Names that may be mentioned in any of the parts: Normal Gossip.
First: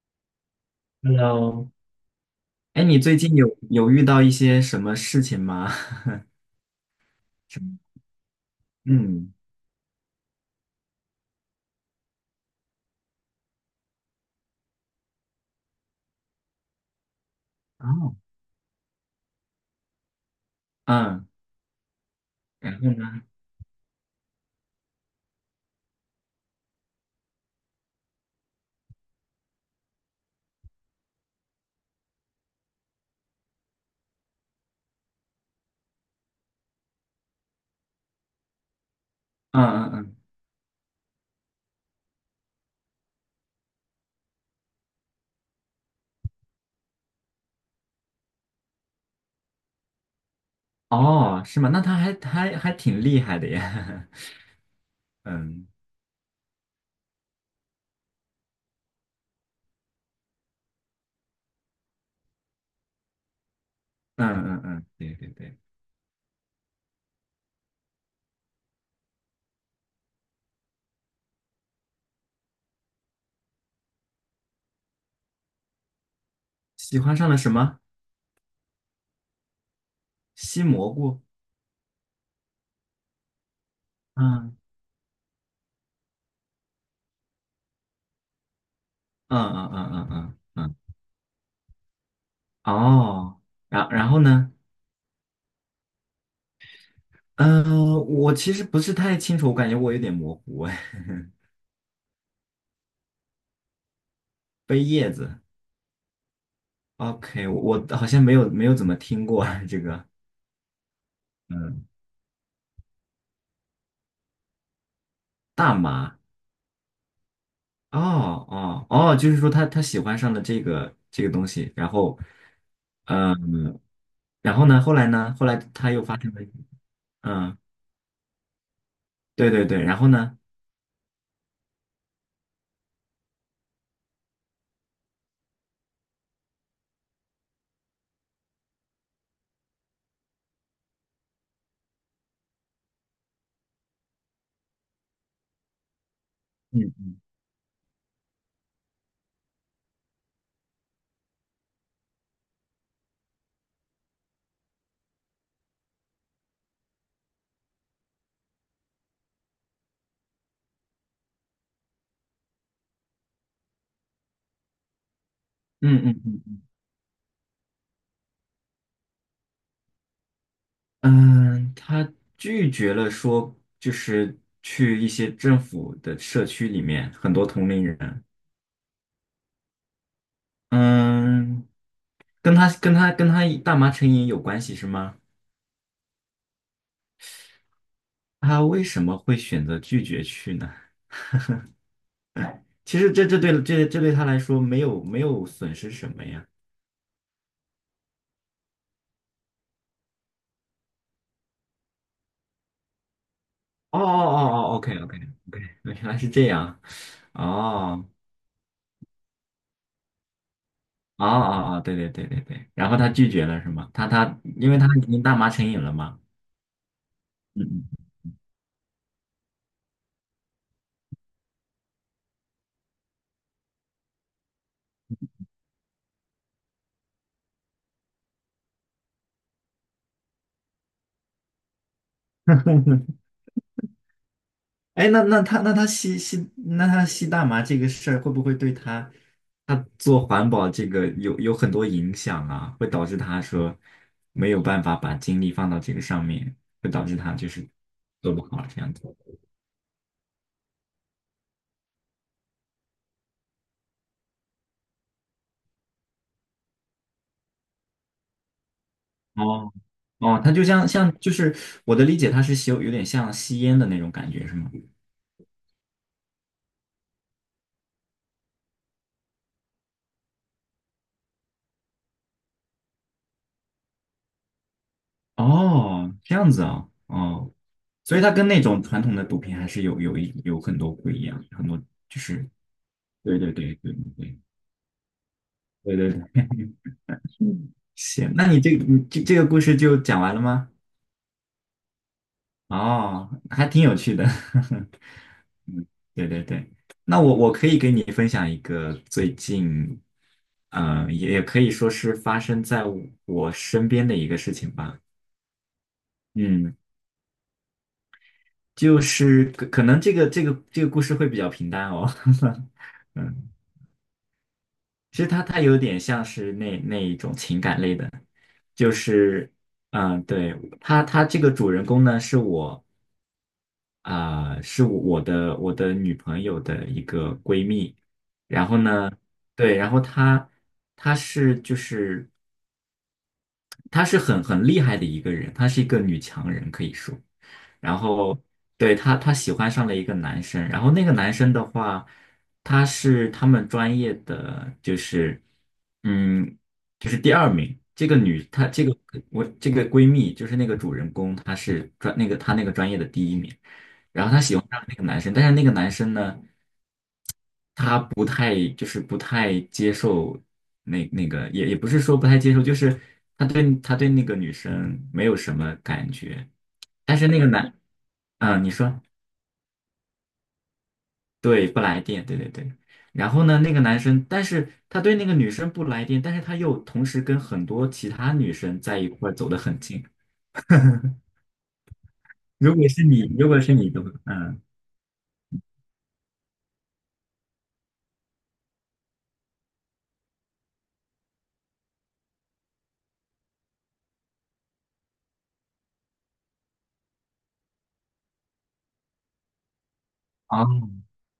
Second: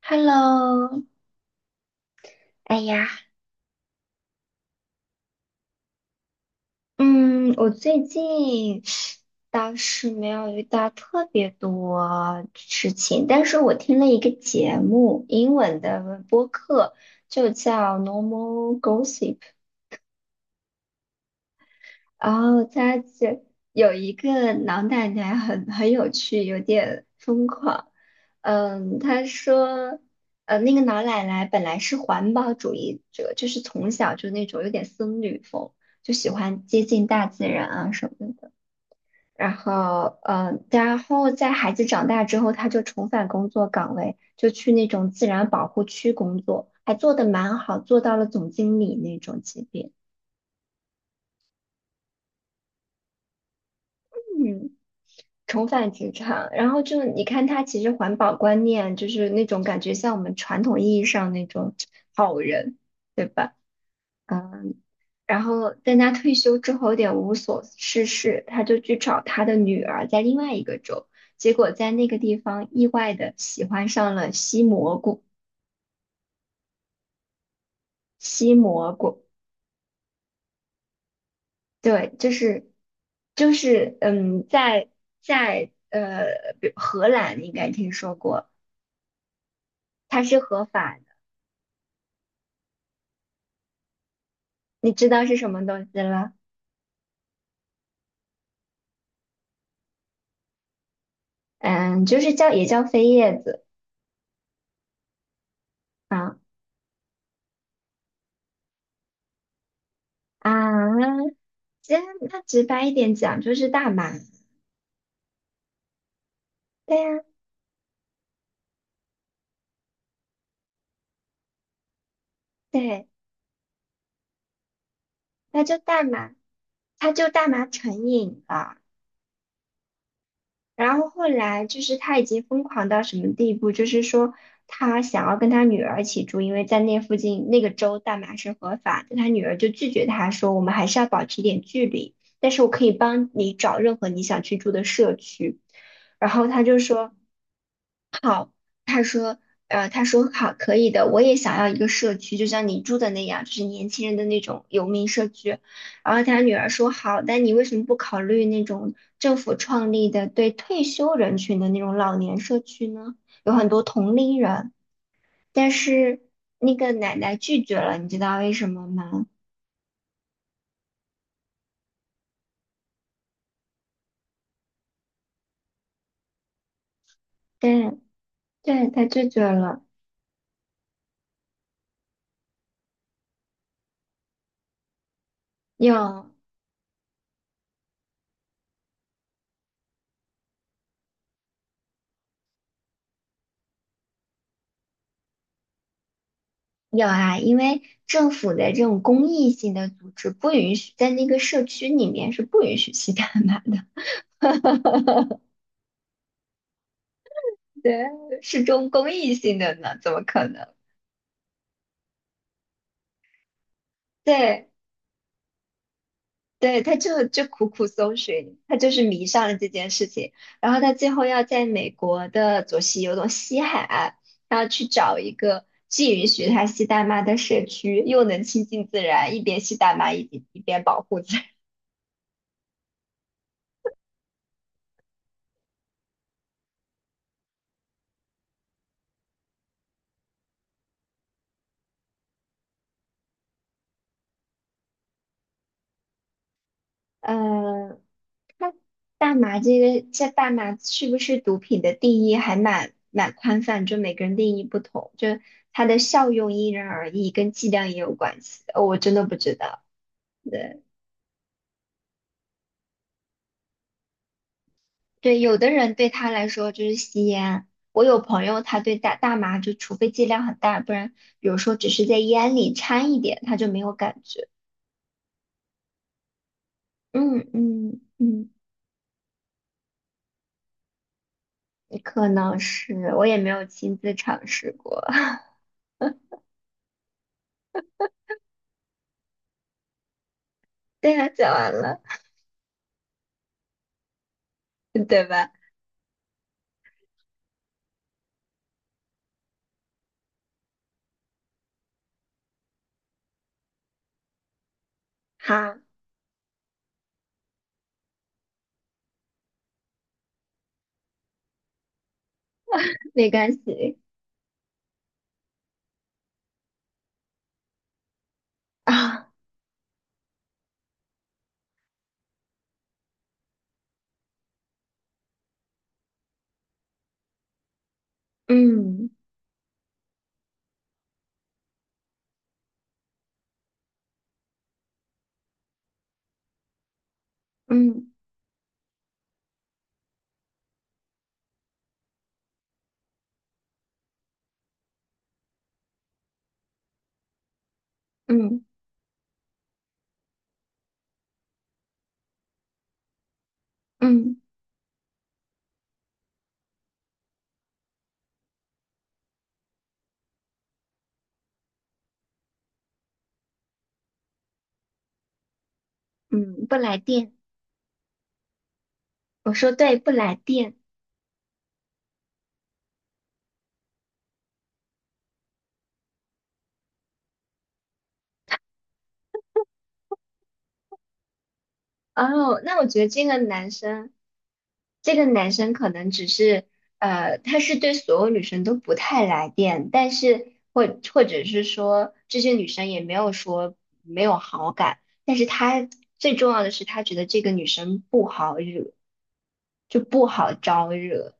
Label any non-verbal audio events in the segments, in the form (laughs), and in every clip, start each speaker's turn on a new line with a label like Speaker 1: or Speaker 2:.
Speaker 1: Hello，
Speaker 2: Hello，
Speaker 1: 哎
Speaker 2: 哎，你
Speaker 1: 呀，
Speaker 2: 最近有遇到一些什么事情吗？(laughs)
Speaker 1: 嗯，
Speaker 2: 什
Speaker 1: 我
Speaker 2: 么。
Speaker 1: 最近
Speaker 2: 嗯，
Speaker 1: 倒是没有遇到特别多事情，但是我听了一个节目，英文的，就叫
Speaker 2: 哦，
Speaker 1: 《Normal Gossip》，
Speaker 2: 嗯，
Speaker 1: 然后
Speaker 2: 然后
Speaker 1: 他
Speaker 2: 呢？
Speaker 1: 这有一个老奶奶很有趣，有点疯狂。嗯，她说，那个老奶奶本来是环保主义者，就是从小就那种有点僧侣风，就喜欢接近大自然啊什么的。然
Speaker 2: 嗯嗯嗯，
Speaker 1: 后，然后在孩子长大之后，她就重返工作岗位，就去那种自然保护区工作，还做得蛮好，做到了总经理那种级别。
Speaker 2: 哦，是吗？那他还挺厉害的呀。
Speaker 1: 嗯。
Speaker 2: (laughs)
Speaker 1: 重
Speaker 2: 嗯
Speaker 1: 返职场，然后就你看他其实环保观念就是那种感觉像我们传统意义上那种好人，对吧？
Speaker 2: 嗯嗯
Speaker 1: 嗯，
Speaker 2: 嗯，对对
Speaker 1: 然
Speaker 2: 对，
Speaker 1: 后但他退休之后有点无所事事，他就去找他的女儿在另外一个州，结果在那个地方意外的喜欢上了吸蘑菇，
Speaker 2: 喜欢上了什么？
Speaker 1: 吸蘑菇，
Speaker 2: 西蘑菇。
Speaker 1: 对，就是就是嗯，
Speaker 2: 嗯
Speaker 1: 在在呃，比荷兰你应该听说过，
Speaker 2: 嗯嗯嗯嗯
Speaker 1: 它
Speaker 2: 嗯
Speaker 1: 是合
Speaker 2: 嗯，
Speaker 1: 法。
Speaker 2: 哦，然后呢？
Speaker 1: 你知道是什么东西了？
Speaker 2: 嗯、我其实不是太清楚，我感觉我有点模糊哎。
Speaker 1: 嗯，就是叫也叫飞叶子
Speaker 2: (laughs) 背叶子
Speaker 1: 啊
Speaker 2: ，OK，我好像没有怎么听过 (laughs) 这个。
Speaker 1: 啊，
Speaker 2: 嗯。
Speaker 1: 这样那直白一点讲就是大麻，
Speaker 2: 大麻，
Speaker 1: 对呀、
Speaker 2: 哦哦哦，就是说他喜欢上了这个东西，然后，
Speaker 1: 对，
Speaker 2: 嗯，然后呢，后来呢，后来
Speaker 1: 那就
Speaker 2: 他
Speaker 1: 大
Speaker 2: 又发生
Speaker 1: 麻，
Speaker 2: 了，
Speaker 1: 它就大
Speaker 2: 嗯，
Speaker 1: 麻成瘾了。
Speaker 2: 对对对，然后呢，
Speaker 1: 然后后来就是他已经疯狂到什么地步，就是说他想要跟他女儿一起住，因为在那附近那个州大麻是合法的，他女儿就拒绝他说我们还是要保持一点距离，但是我可以帮你找任何你想去住的社区。然后他就
Speaker 2: 嗯
Speaker 1: 说。他说，他说好，可以的，我也想要一个社区，就像你住的那样，就是年轻人的那种游民社区。然后他女儿说好，但你为什么不考虑那种政府创立的对退休人群的那种老年社区呢？有很多同龄人，但
Speaker 2: 嗯
Speaker 1: 是
Speaker 2: 嗯嗯，
Speaker 1: 那个奶奶拒绝了，你知道为什么吗？
Speaker 2: 嗯，他拒绝了说就是去一些政府的社区里面很多同龄
Speaker 1: 对，
Speaker 2: 人，
Speaker 1: 对，她拒绝了。
Speaker 2: 嗯，跟他大麻成瘾有关系是吗？
Speaker 1: 有
Speaker 2: 他为什么会选择拒绝去呢？其实这对他来说没有损失什么呀？
Speaker 1: 有啊，因为政府的这种公益性的组织不允许在那个社区里面是不允许吸大麻的。
Speaker 2: 哦哦哦哦，OK OK OK，原来是这样。
Speaker 1: 对，
Speaker 2: 哦
Speaker 1: 是中公益性的呢，怎么可能？
Speaker 2: 哦哦哦，对对对对对。然后他拒绝了是吗？他
Speaker 1: 对，
Speaker 2: 因为他已经大麻成瘾了嘛。
Speaker 1: 对，他就
Speaker 2: 嗯
Speaker 1: 苦苦
Speaker 2: 嗯。
Speaker 1: 搜寻，他就是迷上了这件事情，然后他最后要在美国的左西有种西海岸，他要去找一个既允许他吸大麻的社区，又能亲近自然，一边吸大麻一边保护自然
Speaker 2: 哎，那他吸大麻这个事儿会不会对他做环保这个有很多影响啊？会导致他说没有办法把精力放到这个上面，会导致
Speaker 1: (laughs)
Speaker 2: 他就是
Speaker 1: 嗯，呃
Speaker 2: 做不好
Speaker 1: 那
Speaker 2: 这样子。
Speaker 1: 大麻这个，这大麻是不是毒品的定义还蛮宽泛，就每个人定义不同，就它的效用因人而异，跟剂量也有关系。哦，我真的不知
Speaker 2: 哦
Speaker 1: 道。
Speaker 2: 哦，它就
Speaker 1: 对
Speaker 2: 像就是我的理解，它是吸有点像吸烟的那种感觉，是吗？
Speaker 1: 对，有的人对他来说就是吸烟，我有朋友他对大麻就除非剂量很大，不然比如说只是在烟里掺一点，他就没有感觉。
Speaker 2: 哦，这样子啊，
Speaker 1: 嗯
Speaker 2: 哦，
Speaker 1: 嗯
Speaker 2: 所以它跟
Speaker 1: 嗯，
Speaker 2: 那种传统的毒品还是有很多不一样，很多就
Speaker 1: 可
Speaker 2: 是
Speaker 1: 能是，我也
Speaker 2: 对
Speaker 1: 没
Speaker 2: 对
Speaker 1: 有
Speaker 2: 对对
Speaker 1: 亲自
Speaker 2: 对
Speaker 1: 尝试过。(laughs)
Speaker 2: 对对对，行，那你这个故事就讲完了吗？
Speaker 1: 对呀，讲完了，
Speaker 2: 哦，还挺有趣的。
Speaker 1: 对吧？
Speaker 2: (laughs) 嗯，对对对，那我可以给你分享一个最近，也可以说是发生在我身边的一个事情吧。
Speaker 1: 好。
Speaker 2: 嗯，就是可能这个故事会比较平淡哦。(laughs)
Speaker 1: 没
Speaker 2: 嗯，
Speaker 1: 关系
Speaker 2: 其实它有点像是那一种情感类的，就
Speaker 1: 啊，
Speaker 2: 是，嗯、对，它这个主人公呢是我。是我的女朋友的一个闺蜜，然后
Speaker 1: 嗯
Speaker 2: 呢，对，然后她是就是她是很厉害的一个人，她是一个女强人，可以说。然
Speaker 1: 嗯
Speaker 2: 后对她，她喜欢上了一个男生，然后那个男生的话，他是他们专业的，嗯，就是第二名。这个女，
Speaker 1: 嗯
Speaker 2: 她这个我这个闺蜜，就是那个主人公，她是专那个她那个专业的第一名。然后
Speaker 1: 嗯
Speaker 2: 她喜欢上了那个男生，但是那个男生呢，他不太接受那个，也不是说不太接受，就是他对那个女生没有什么感觉，
Speaker 1: 嗯，不来
Speaker 2: 但是
Speaker 1: 电，
Speaker 2: 那个男，嗯，你说
Speaker 1: 我说对，不来电。
Speaker 2: 对，不来电，对对对。然后呢，那个男生，但是他对那个女生不来电，但是他又同时跟很多其他女生在一块儿走得很近。
Speaker 1: 哦，那我觉得这个
Speaker 2: 如果
Speaker 1: 男
Speaker 2: 是你的话，
Speaker 1: 生，
Speaker 2: 嗯，
Speaker 1: 这个男生可能只是，他是对所有女生都不太来电，但是或者是说这些女生也没有说没有好感，但是他最重要的是他觉得这个女生不好惹，就不好
Speaker 2: 啊，
Speaker 1: 招惹。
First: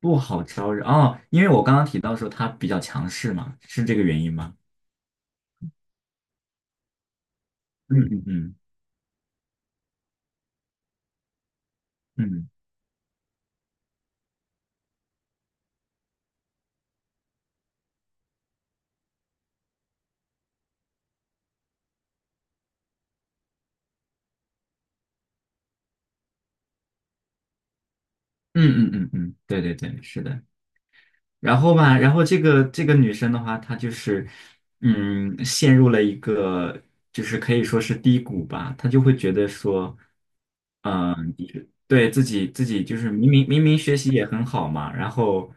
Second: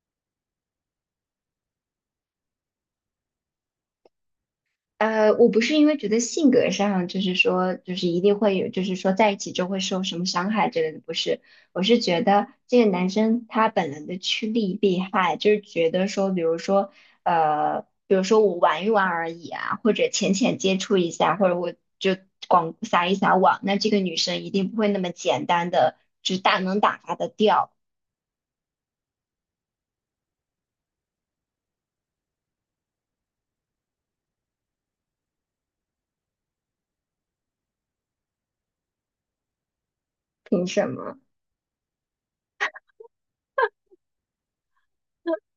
Speaker 2: 不好招惹哦，因为我刚刚提到说他比较强势嘛，是这个原因吗？
Speaker 1: 我不是因为觉得性格上就是说，就
Speaker 2: 嗯
Speaker 1: 是一
Speaker 2: 嗯
Speaker 1: 定
Speaker 2: 嗯
Speaker 1: 会有，就是说在一起就会受什么伤害之类的，不是。我是觉得
Speaker 2: 嗯
Speaker 1: 这个男生他本能的趋利避害，就是觉得说，比如说，比如说我玩一玩而已啊，或者浅浅接触一下，或者我就广撒网，那这个女生一定不会那么简单的，就是大能打发的掉，
Speaker 2: 嗯嗯嗯嗯，对对对，是的。然后吧，然后这个女生的话，她就是，嗯，陷入了一个就是可以说是低谷吧，她就会觉得说，
Speaker 1: 凭什
Speaker 2: 嗯、
Speaker 1: 么？
Speaker 2: 就是对自己就是明明学习也很好嘛，然后，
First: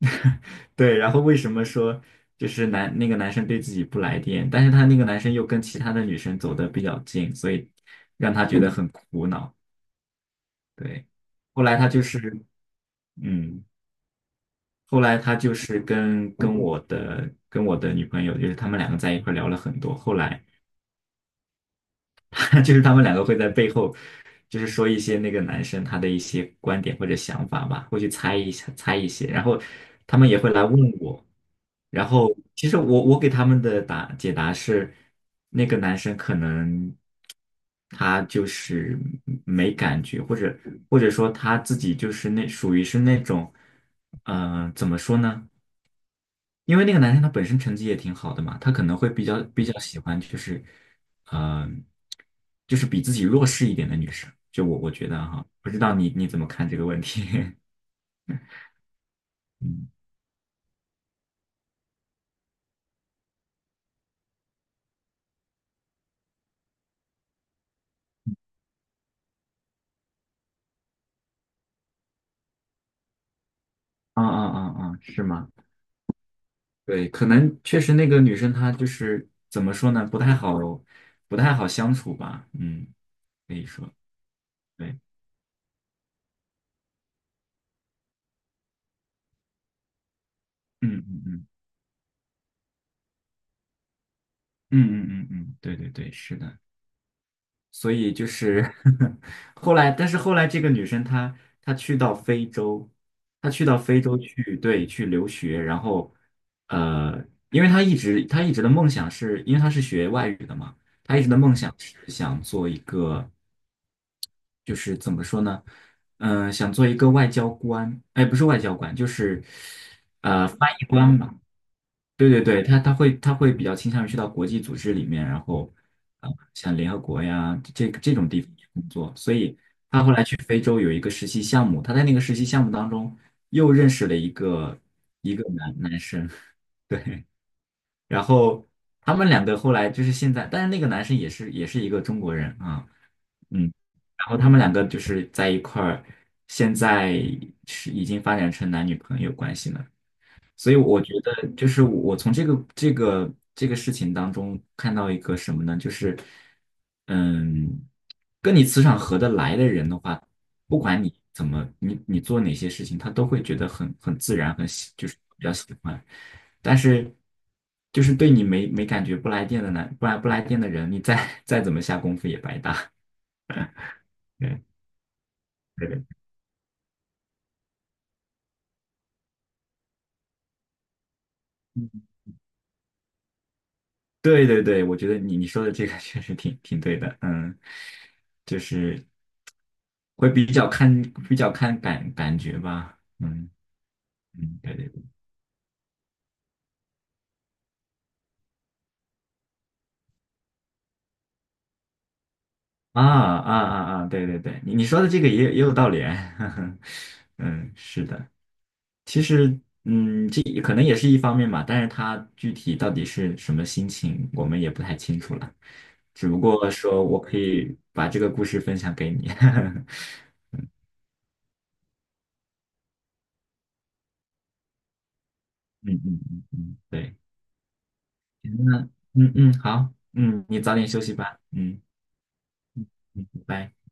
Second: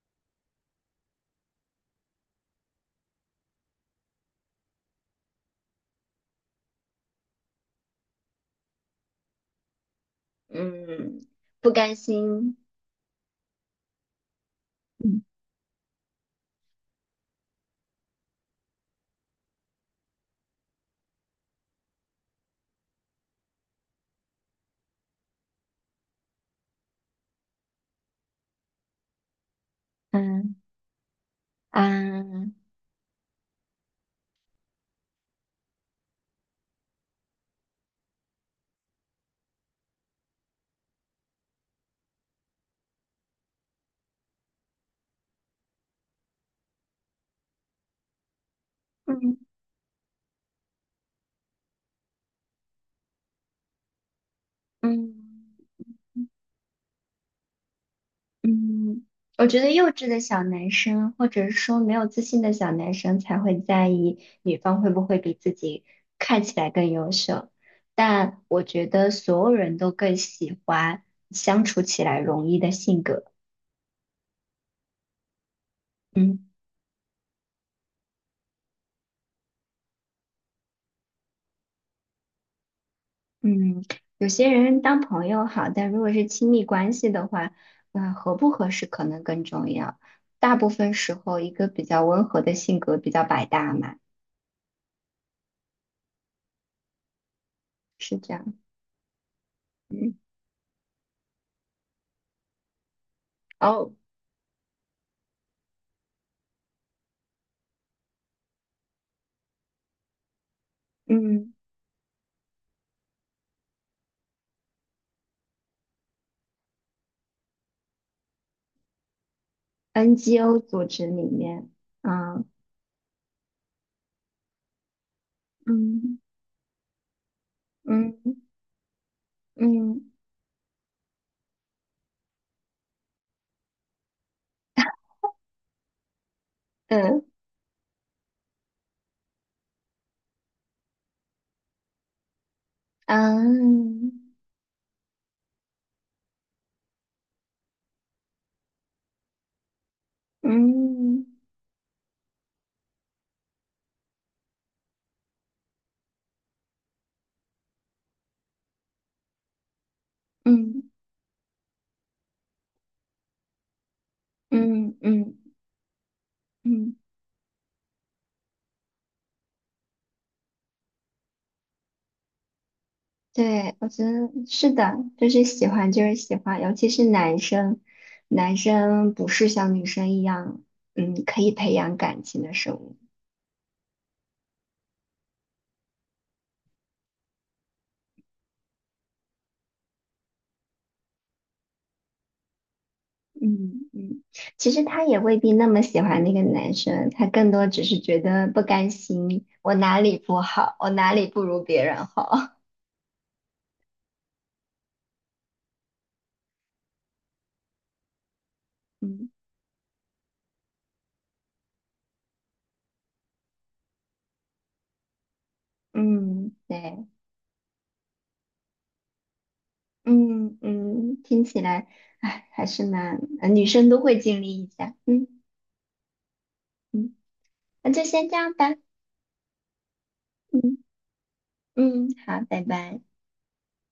Speaker 2: (laughs) 对，然后为什么说就是那个男生对自己不来电，但是他那个男生又跟其他的女生走的比较近，所以让她觉得很苦恼。对，
Speaker 1: 嗯，
Speaker 2: 后
Speaker 1: 不
Speaker 2: 来她
Speaker 1: 甘
Speaker 2: 就是，
Speaker 1: 心，
Speaker 2: 嗯。后来
Speaker 1: 嗯
Speaker 2: 他就是跟我的女朋友，就是他们两个在一块聊了很多。后来 (laughs) 就是他们两个会在背后，就是说一些那个男生他的一些观点或者想法吧，会去猜一些，然后他们也会
Speaker 1: 嗯
Speaker 2: 来问我。然后
Speaker 1: 嗯
Speaker 2: 其实我给他们的解答是，那个男生可能他就是没感觉，或者说他自己就是属于是那种，嗯、怎么说呢？因为那个男生他本身成绩也挺好的嘛，他可能会比
Speaker 1: 嗯。
Speaker 2: 较比较喜欢就是，嗯、就是比自己弱势一点的女生。就我觉得哈，
Speaker 1: 嗯
Speaker 2: 不知道你怎么看这个问题？
Speaker 1: 嗯，我觉
Speaker 2: (laughs)
Speaker 1: 得幼
Speaker 2: 嗯，
Speaker 1: 稚的小男生，或者是说没有自信的小男生，才会在意女方会不会比自己看起来更优秀。但我觉得所有人都更喜欢相处起来容易的性格。
Speaker 2: 啊啊啊啊，是吗？
Speaker 1: 嗯
Speaker 2: 对，可能确实那个女生她就是怎么说呢，不太好，不太好相处吧。嗯，可以
Speaker 1: 嗯，
Speaker 2: 说，
Speaker 1: 有些人
Speaker 2: 对，
Speaker 1: 当朋友好，但如果是亲密关系的话，那合不合适可能更重要。大部分
Speaker 2: 嗯
Speaker 1: 时
Speaker 2: 嗯
Speaker 1: 候，
Speaker 2: 嗯
Speaker 1: 一个比较温和的性格比较百搭嘛，
Speaker 2: 嗯嗯嗯嗯，对对对，是的。所以
Speaker 1: 是
Speaker 2: 就
Speaker 1: 这样。
Speaker 2: 是 (laughs) 后来，但
Speaker 1: 嗯，
Speaker 2: 是后来这个女生她去到非洲，她去到
Speaker 1: 哦。
Speaker 2: 非洲去，对，去留学，然后呃，因为她一直的梦想是，因为她是学外语的嘛，她一直的
Speaker 1: 嗯，
Speaker 2: 梦想是想做一个，就是怎么说呢，嗯、想做一个外交官，哎，不是外交官，就是
Speaker 1: NGO
Speaker 2: 翻
Speaker 1: 组
Speaker 2: 译
Speaker 1: 织
Speaker 2: 官
Speaker 1: 里
Speaker 2: 吧。
Speaker 1: 面，
Speaker 2: 对对
Speaker 1: 嗯
Speaker 2: 对，他会比较倾向于去到国际组织里面，然后
Speaker 1: 嗯，
Speaker 2: 像联合国呀这种地
Speaker 1: 嗯
Speaker 2: 方去工作，所以他后
Speaker 1: 嗯
Speaker 2: 来去非洲有一个实习项目，他在那个实习项目当中又认识了一个男生，(laughs) 对，
Speaker 1: 嗯
Speaker 2: 然后他们两个后来就是现在，但是那个男生也是一个中国人啊，嗯，然
Speaker 1: 嗯
Speaker 2: 后他们两个就是在一块儿，现在是已经发展成男女朋友关系了。所以我觉
Speaker 1: 嗯
Speaker 2: 得，就是我从这个事情当中看到一个什么呢？就是，嗯，跟你磁场合得来的人的话，不
Speaker 1: 嗯
Speaker 2: 管你怎么，你做哪些事情，他都会觉得很自然，
Speaker 1: 嗯
Speaker 2: 就是
Speaker 1: 嗯
Speaker 2: 比较喜欢。但
Speaker 1: 嗯，
Speaker 2: 是，就是对你没感觉不来电的呢，不来电的人，你再 (laughs) 再怎么下功夫也白搭。
Speaker 1: 对，我觉得
Speaker 2: (laughs) 对
Speaker 1: 是的，就是喜
Speaker 2: 对
Speaker 1: 欢就
Speaker 2: 对，
Speaker 1: 是喜欢，尤其是男生，男生不是像女生一样，嗯，可以培养感情的生物。
Speaker 2: 对对对，我觉得你说的这个 (laughs) 确实挺对的，嗯，就是会比较看感觉吧，嗯
Speaker 1: 嗯嗯，
Speaker 2: 嗯，
Speaker 1: 其
Speaker 2: 对
Speaker 1: 实
Speaker 2: 对对，
Speaker 1: 他也未必那么喜欢那个男生，他更多只是觉得不甘心，我哪里不好，我哪里不如别人好。
Speaker 2: 啊啊啊啊，对对对，你说的这个也有道理，(laughs) 呵呵嗯，是的，
Speaker 1: (laughs)
Speaker 2: 其
Speaker 1: 嗯。
Speaker 2: 实嗯，这可能也是一方面吧，但是他具体到底是什么心情，我们也不太清楚了，只不
Speaker 1: 嗯，
Speaker 2: 过说
Speaker 1: 对，
Speaker 2: 我可以把这个故事分享给你，(laughs)
Speaker 1: 嗯嗯，听起来，哎，还是蛮，女生都会经历一下，嗯
Speaker 2: 嗯嗯嗯嗯，
Speaker 1: 嗯，
Speaker 2: 对。
Speaker 1: 那就先这样
Speaker 2: 行
Speaker 1: 吧，
Speaker 2: 那嗯嗯，好，嗯，你早
Speaker 1: 嗯
Speaker 2: 点休息吧，嗯
Speaker 1: 嗯，好，拜拜。
Speaker 2: 嗯，拜拜。